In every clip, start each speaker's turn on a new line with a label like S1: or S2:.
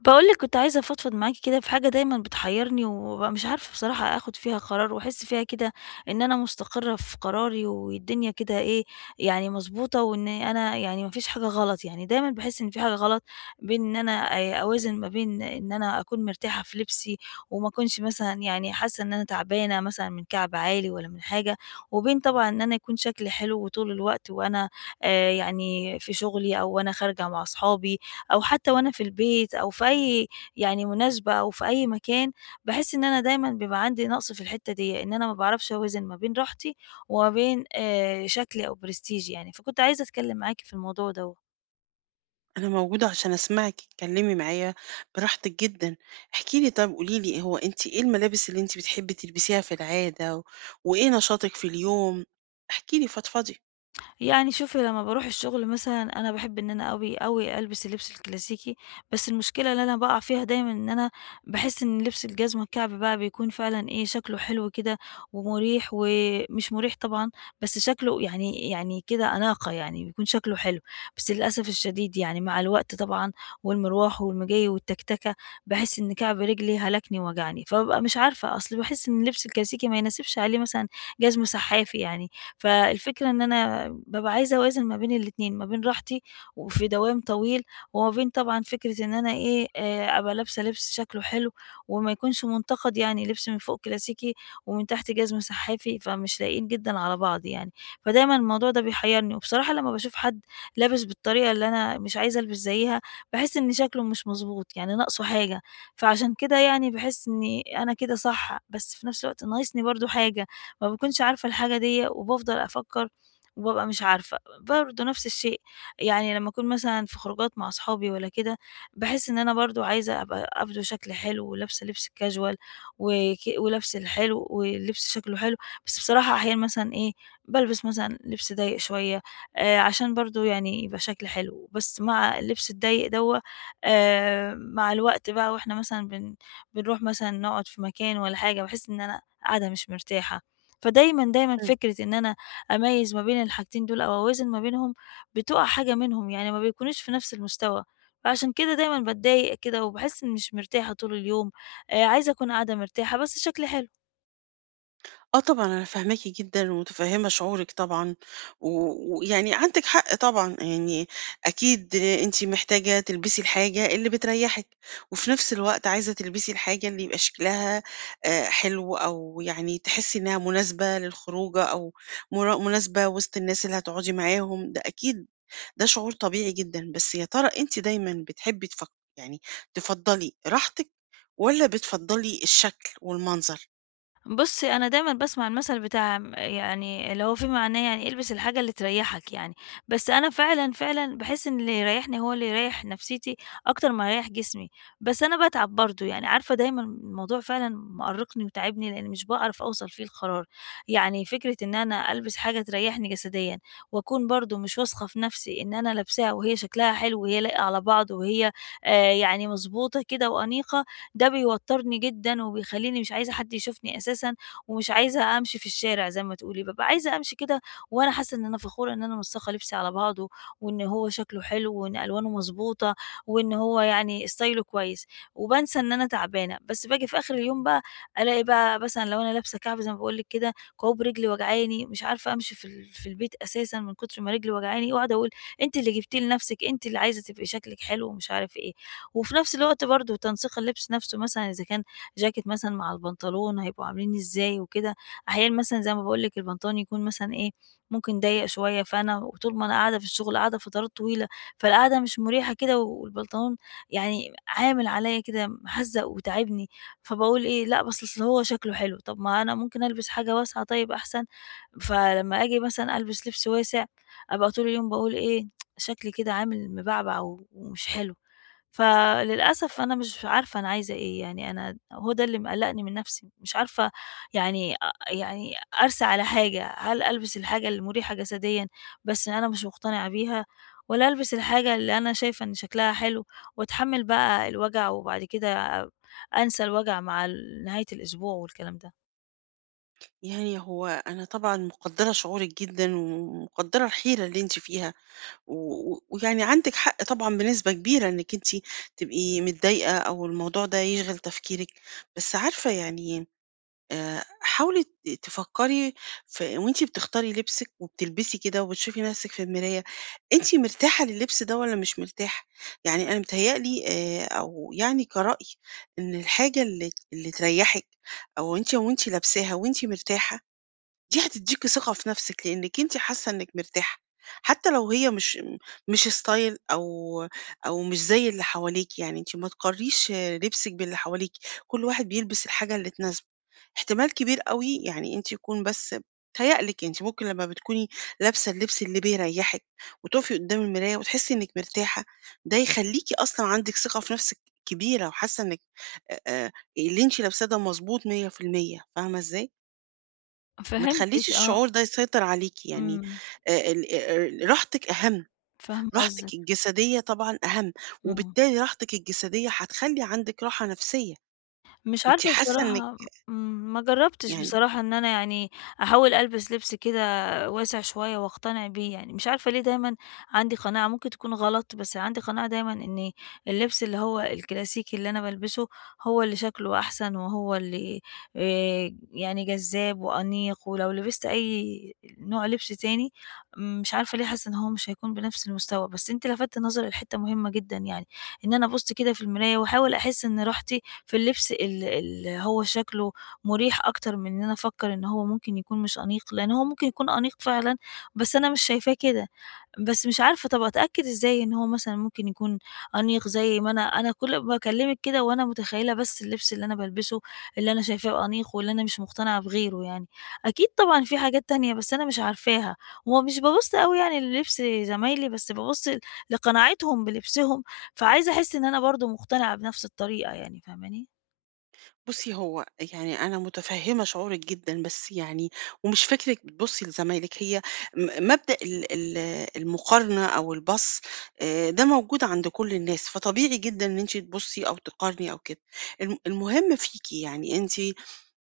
S1: باقول لِك كنت عايزة أفضفض معاكِ كده في حاجة دايمًا بتحيرني، وبابقى مش عارفة بصراحة آخد فيها قرار، واحس فيها كده إن أنا مستقرة في قراري، والدنيا كده إيه يعني مضبوطة، وإن أنا يعني ما فيش حاجة غلط، يعني دايمًا باحس إن في حاجة غلط بين إن أنا أوازن ما بين إن أنا أكون مرتاحة في لبسي، وما أكونش مثلًا يعني حاسة إن أنا تعبانة مثلًا من كعب عالي ولا من حاجة، وبين طبعًا إن أنا يكون شكلي حلو طول الوقت، وأنا يعني في شغلي وأنا خارجة مع أصحابي، أو حتى وأنا في البيت أو في أي يعني مناسبة أو في أي مكان. باحس إن أنا دايمًا بيبقى عندي نقص في الحتّة ديّة، إن أنا ما باعرفش أوازن ما بين راحتي وما بين شكلي أو برستيجي يعني، فكنت عايزة أتكلّم معاكِ في الموضوع دوّة.
S2: أنا موجودة عشان أسمعِك، اتكلمي معايا براحتِك جدًا. احكي لي، طَب قولي لي، هو أنتِ إيه الملابس اللي أنتِ بتحبي تلبسيها في العادة، وإيه نشاطِك في اليوم؟ احكي لي، فضفضي.
S1: يعني شوفي، لمّا باروح الشغل مثلًا أنا باحب إن أنا أوي، أوي ألبس اللبس الكلاسيكي، بس المشكلة اللي أنا باقع فيها دايمًا إن أنا باحس إن لبس الجزمة الكعب بقى بيكون فعلًا إيه، شكله حلو كده ومريح ومش مريح طبعًا، بس شكله يعني كده أناقة يعني، بيكون شكله حلو، بس للأسف الشديد يعني مع الوقت طبعًا والمروح والمجي والتكتكة، باحس إن كعب رجلي هلكني ووجعني، فبابقى مش عارفة، أصل باحس إن اللبس الكلاسيكي ما يناسبش عليه مثلًا جزمة سحافي يعني. فالفكرة إن أنا بابقى عايزة أوازن ما بين الاتنين، ما بين راحتي وفي دوام طويل، وما بين طبعًا فكرة إن أنا إيه، أبقى لابسة لبس شكله حلو وما يكونش منتقد، يعني لبس من فوق كلاسيكي ومن تحت جزم سحافي، فمش لايقين جدًا على بعض يعني. فدايمًا الموضوع ده بيحيرني، وبصراحة لمّا باشوف حد لابس بالطريقة اللي أنا مش عايزة ألبس زيها، باحس إن شكله مش مضبوط، يعني ناقصه حاجة، فعشان كده يعني باحس إني أنا كده صح، بس في نفس الوقت ناقصني برضه حاجة. ما باكونش عارفة الحاجة ديّة وبافضل أفكّر وبابقى مش عارفة. برضه نفس الشيء، يعني لمّا أكون مثلًا في خروجات مع أصحابي والّا كده، باحس إن أنا برضه عايزة أبقى أبدُو شكل حلو ولابسة لبس casual ولبس الحلو واللبس شكله حلو، بس بصراحة أحيانًا مثلًا إيه، بالبس مثلًا لبس ضيّق شوية عشان برضه يعني يبقى شكل حلو، بس مع اللبس الضيّق دوّة مع الوقت بقى وإحنا مثلًا بنروح مثلًا نقعد في مكان والّا حاجة، باحس إن أنا قاعدة مش مرتاحة. دايمًا فكرة إن أنا أميّز ما بين الحاجتين دول أو أوازن ما بينهم، بتُقع حاجة منهم، يعني ما بيكونوش في نفس المستوى، فعشان كده دايمًا باتضايق كده وباحس إني مش مرتاحة طول اليوم، عايزة أكون قاعدة مرتاحة بس شكلي حلو.
S2: آه طبعًا، أنا فاهماكِ جدًا ومتفهّمة شعورِك طبعًا، و ويعني عندِك حق طبعًا، يعني أكيد أنتِ محتاجة تلبسي الحاجة اللي بتريّحِك، وفي نفس الوقت عايزة تلبسي الحاجة اللي يبقى شكلها حلو، أو يعني تحسّي إنها مناسبة للخروجة أو مناسبة وسط الناس اللي هتقعدي معاهم، ده أكيد ده شعور طبيعي جدًا، بس يا ترى أنتِ دايمًا بتحبّي يعني تفضّلي راحتِك والّا بتفضّلي الشكل والمنظر؟
S1: بُصّي، أنا دايمًا باسمع المثل بتاع يعني اللي هو فيه معناه يعني البس الحاجة اللي تريّحك يعني، بس أنا فعلًا، فعلًا باحس إن اللي يريّحني هو اللي يريّح نفسيتي أكتر ما يريّح جسمي، بس أنا باتعب برضه، يعني عارفة دايمًا الموضوع فعلًا مأرّقني وتاعبني لإن مش باعرف أوصل فيه لقرار. يعني فكرة إن أنا ألبس حاجة تريّحني جسديًا وأكون برضه مش واثقة في نفسي إن أنا لابساها وهي شكلها حلو وهي لايقة على بعض وهي يعني مضبوطة كده وأنيقة، ده بيوتّرني جدًا وبيخلّيني مش عايزة حد يشوفني أساسًا ومش عايزة أمشي في الشارع. زي ما تقولي، بابقى عايزة أمشي كده وأنا حاسّة إن أنا فخورة إن أنا منسّقة لبسي على بعضه، وإن هو شكله حلو وإن ألوانه مضبوطة وإن هو يعني ستايله كويس، وبانسى إن أنا تعبانة، بس باجي في آخر اليوم بقى ألاقي بقى مثلًا لو أنا لابسة كعب، زي ما باقول لِك كده، كوعوب رجلي وجعاني، مش عارفة أمشي في في البيت أساسًا من كتر ما رجلي وجعاني، واقعد أقول أنتِ اللي جبتيه لنفسِك، أنتِ اللي عايزة تبقي شكلِك حلو ومش عارف إيه. وفي نفس الوقت برضه تنسيق اللبس نفسه، مثلًا إذا كان جاكيت مثلًا مع البنطلون، هيبقوا عاملين إزاي وكده. أحيانًا مثلًا زي ما باقول لِك البنطلون يكون مثلًا إيه، ممكن ضيّق شوية، فأنا وطول ما أنا قاعدة في الشغل قاعدة فترات طويلة، فالقعدة مش مريحة كده، والبنطلون يعني عامل عليَّ كده محزّق وتاعبني، فباقول إيه، لأ بس أصل هو شكله حلو، طب ما أنا ممكن ألبس حاجة واسعة طيب أحسن، فلما آجي مثلًا ألبس لبس واسع أبقى طول اليوم باقول إيه، شكلي كده عامل مبعبع ومش حلو. فللأسف أنا مش عارفة أنا عايزة إيه، يعني أنا هو ده اللي مقلّقني من نَفْسي، مش عارفة يعني يعني أرسى على حاجة. هل ألبس الحاجة المُريحة جسديًا بس أنا مش مقتنعة بيها، والّا ألبس الحاجة اللي أنا شايفة إن شكلها حلو وأتحمّل بقى الوجع، وبعد كده أنسى الوجع مع نهاية الأسبوع والكلام ده؟
S2: يعني هو أنا طبعًا مقدّرة شعورِك جدًا، ومقدّرة الحيرة اللي أنتِ فيها، و و ويعني عندِك حق طبعًا بنسبة كبيرة إنِّك أنتِ تبقي متضايقة أو الموضوع ده يشغل تفكيرِك، بس عارفة يعني حاولي تفكّري في، وأنتِ بتختاري لبسِك وبتلبسي كده وبتشوفي نَفْسِك في المراية، أنتِ مرتاحة للبس ده والّا مش مرتاحة؟ يعني أنا متهيأ لي أو يعني كرأي إن الحاجة اللي تريّحِك، أو أنتِ وأنتِ لابساها وأنتِ مرتاحة، دي هتدّيكِ ثقة في نَفْسِك، لإنِّك أنتِ حاسة إنِّك مرتاحة، حتى لو هي مش style أو أو مش زي اللي حواليكِ، يعني أنتِ ما تقارنيش لبسِك باللي حواليكِ، كل واحد بيلبس الحاجة اللي تناسبه، احتمال كبير أوي، يعني أنتِ يكون بس بيتهيأ لِك أنتِ، ممكن لمّا بتكوني لابسة اللبس اللي بيريحِك وتقفي قدّام المراية وتحسي إنِّك مرتاحة، ده يخلّيكِ أصلًا عندِك ثقة في نَفْسِك كبيرة، وحاسة إنِّك آآ، آآ، اللي أنتِ لابساه ده مضبوط 100%، فاهمة إزاي؟ ما تخلّيش
S1: فهمتِك آه،
S2: الشعور ده يسيطر عليكِ، يعني
S1: إمم،
S2: ال راحتِك أهم،
S1: فاهمة
S2: راحتِك
S1: قصدِك،
S2: الجسدية طبعًا أهم،
S1: إمم.
S2: وبالتالي راحتِك الجسدية هتخلّي عندِك راحة نفسية،
S1: مش
S2: أنتِ
S1: عارفة
S2: حاسة إنِّك
S1: بصراحة. ما جرّبتش
S2: يعني.
S1: بصراحة إن أنا يعني أحاول ألبس لبس كده واسع شوية وأقتنع بيه يعني. مش عارفة ليه دايمًا عندي قناعة ممكن تكون غلط، بس عندي قناعة دايمًا إن اللبس اللي هو الكلاسيكي اللي أنا بالبسه هو اللي شكله أحسن، وهو اللي يعني جذاب وأنيق، ولو لبست أي نوع لبس تاني مش عارفة ليه حاسة إن هو مش هيكون بنفس المستوى. بس أنتِ لفتّ نظري لحتّة مهمة جدًا يعني، إن أنا أبُص كده في المراية وأحاول أحس إن راحتي في اللبس اللي هو شكله مُريح أكتر من إن أنا أفكّر إن هو ممكن يكون مش أنيق، لإن هو ممكن يكون أنيق فعلًا، بس أنا مش شايفاه كده. بس مش عارفة طَب أتأكد إزاي إن هو مثلًا ممكن يكون أنيق، زي ما أنا كل ما باكلّمِك كده وأنا متخيّلة بس اللبس اللي أنا بالبسه، اللي أنا شايفاه أنيق واللي أنا مش مقتنعة بغيره يعني، أكيد طبعًا في حاجات تانية بس أنا مش عارفاها، ومش بابُص أوي يعني للبس زمايلي، بس بابُص لقناعتهم بلبسهم، فعايزة أحس إن أنا برضه مقتنعة بنفْس الطريقة يعني، فاهماني؟
S2: بُصّي، هو يعني أنا متفهّمة شعورِك جدًا، بس يعني ومش فكرِك بتبُصّي لزمايلِك، هي مبدأ ال ال المقارنة أو البَص ده موجود عند كل الناس، فطبيعي جدًا إن أنتِ تبُصّي أو تقارني أو كده، المهم فيكِ يعني أنتِ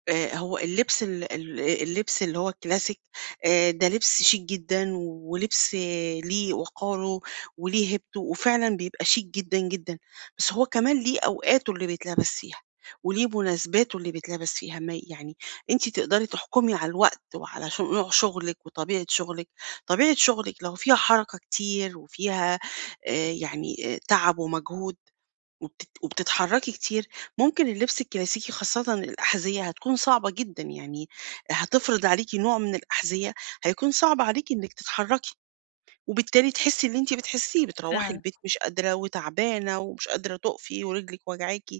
S2: هو اللبس ال ال اللبس اللي هو الكلاسيك ده، لبس شيك جدًا ولبس آه، ليه وقاره وليه هيبته، وفعلًا بيبقى شيك جدًا، جدًا، بس هو كمان ليه أوقاته اللي بيتلبس فيها، وليه مناسباته اللي بيتلبس فيها، ما يعني أنتِ تقدري تحكمي على الوقت وعلى نوع شغلِك وطبيعة شغلِك. طبيعة شغلِك لو فيها حركة كتير وفيها تعب ومجهود وبتتحركي كتير، ممكن اللبس الكلاسيكي خاصةً الأحذية هتكون صعبة جدًا، يعني هتفرض عليكِ نوع من الأحذية هيكون صعب عليكِ إنِّك تتحركي، وبالتالي تحسي اللي أنتِ بتحسيه، بتروّحي
S1: فعلًا،
S2: البيت مش قادرة وتعبانة ومش قادرة تُقفي، ورجلِك واجعاكِ،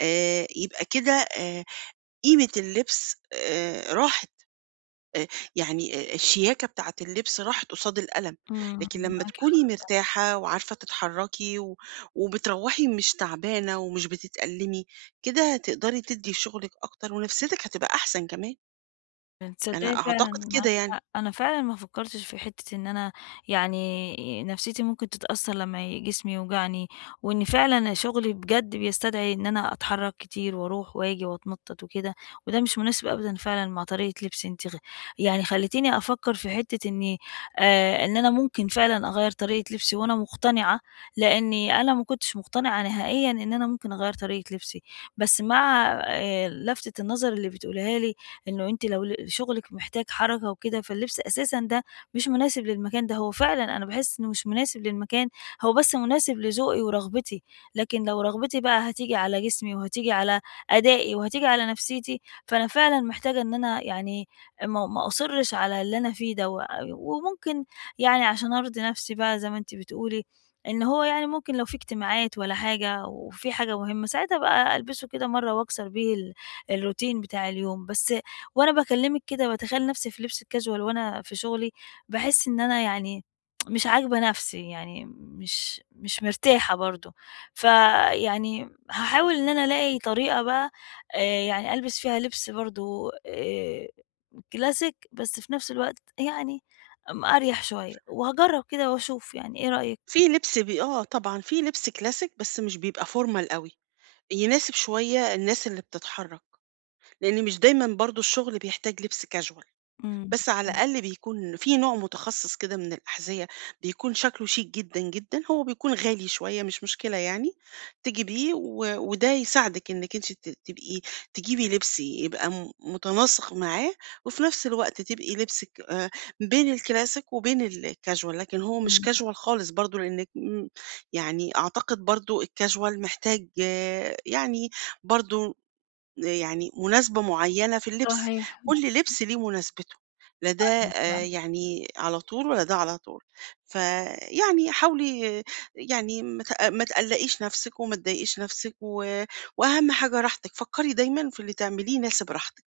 S2: يبقى كده آآ، قيمة اللبس راحت. آآ يعني الشياكة بتاعة اللبس راحت قصاد الألم،
S1: إمم،
S2: لكن لمّا
S1: معاكِ.
S2: تكوني مرتاحة وعارفة تتحرّكي وبتروّحي مش تعبانة ومش بتتألمي، كده تقدري تدّي شغلِك أكتر ونفسيتك هتبقى أحسن كمان، أنا
S1: تصدقي فعلًا
S2: أعتقد كده
S1: معاكِ
S2: يعني.
S1: حق، أنا فعلًا ما فكّرتش في حتّة إن أنا يعني نفسيتي ممكن تتأثّر لمّا جسمي يوجعني، وإن فعلًا شغلي بجد بيستدعي إن أنا أتحرّك كتير وأروح وآجي وأتنطّط وكده، وده مش مناسب أبدًا فعلًا مع طريقة لبسي. أنتِ غ يعني خلّيتيني أفكّر في حتّة إني إن أنا ممكن فعلًا أغيّر طريقة لبسي وأنا مقتنعة، لإني أنا ما كنتش مقتنعة نهائيًا إن أنا ممكن أغيّر طريقة لبسي. بس مع لفتة النظر اللي بتقوليها لي، إنه أنتِ لو شغلِك محتاج حركة وكده، فاللبس أساسًا ده مش مناسب للمكان ده. هو فعلًا أنا باحس إنه مش مناسب للمكان، هو بس مناسب لذوقي ورغبتي، لكن لو رغبتي بقى هتيجي على جسمي وهتيجي على أدائي وهتيجي على نفسيتي، فأنا فعلًا محتاجة إن أنا يعني ما أصرّش على اللي أنا فيه ده، وممكن يعني عشان أرضي نفسي بقى زي ما أنتِ بتقولي، إن هو يعني ممكن لو في اجتماعات والّا حاجة، وفي حاجة مهمة ساعتها بقى ألبسه كده مرّة وأكسر بيه الروتين بتاع اليوم. بس وأنا باكلمِك كده باتخيل نفسي في لبس الcasual وأنا في شغلي، باحس إن أنا يعني مش عاجبة نفسي، يعني مش مرتاحة برضه. فيعني هاحاول إن أنا ألاقي طريقة بقى، آآ، يعني ألبس فيها لبس برضه classic بس في نفس الوقت يعني أريح شوية، وهاجرب كده وأشوف يعني، إيه رأيِك؟
S2: في لبس آه طبعًا، في لبس كلاسيك بس مش بيبقى formal أوي، يناسب شوية الناس اللي بتتحرّك، لإن مش دايمًا برضه الشغل بيحتاج لبس casual.
S1: إمم،
S2: بس على
S1: إمم،
S2: الأقل بيكون في نوع متخصص كده من الأحذية بيكون شكله شيك جدًا، جدًا، هو بيكون غالي شوية مش مشكلة يعني، تجيبيه وده يساعدِك إنِّك أنتِ تبقي تجيبي لبس يبقى متناسق معاه، وفي نفس الوقت تبقي لبسِك بين الكلاسيك وبين الcasual، لكن هو مش
S1: إمم.
S2: casual خالص برضه لإنِّك يعني أعتقد برضه الcasual محتاج آه، يعني برضه يعني مناسبة معينة في اللبس،
S1: صحيح،
S2: كل لبس ليه مناسبته، لا ده يعني على طول ولا ده على طول، فيعني حاولي آه، يعني ما تقلّقيش نفسِك وما تضايقيش نفسِك وأهم حاجة راحتِك، فكّري دايمًا في اللي تعمليه يناسب راحتِك،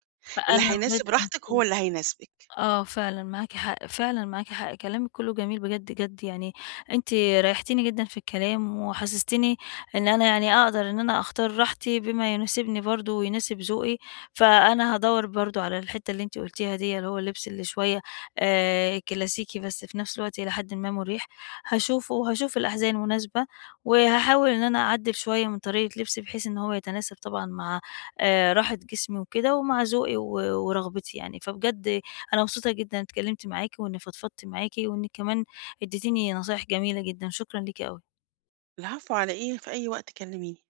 S2: اللي
S1: فأنا بجد
S2: هيناسب راحتِك هو
S1: مبسوطة.
S2: اللي هيناسبِك.
S1: آه، فعلًا معاكِ حق، فعلًا معاكِ حق، كلامِك كلّه جميل بجد، يعني أنتِ ريّحتيني جدًا في الكلام، وحسستيني إن أنا يعني أقدر إن أنا أختار راحتي بما يناسبني برضه ويناسب ذوقي. فأنا هادوّر برضه على الحتّة اللي أنتِ قُلتيها ديّة، اللي هو اللبس اللي شوية كلاسيكي بس في نفس الوقت إلى حدٍ ما مُريح، هاشوفه وهاشوف الأحذية المناسبة، وهاحاول إن أنا أعدّل شوية من طريقة لبسي بحيث إن هو يتناسب طبعًا مع راحة جسمي وكده، ومع ذوقي ورغبتي يعني. فبجد أنا مبسوطة جدًا إني اتكلمت معاكِ وإني فضفضت معاكِ، وإنِّك كمان اديتيني نصايح جميلة جدًا، شكرًا ليكِ أوي.
S2: العفو على إيه، في أي وقت كلميني.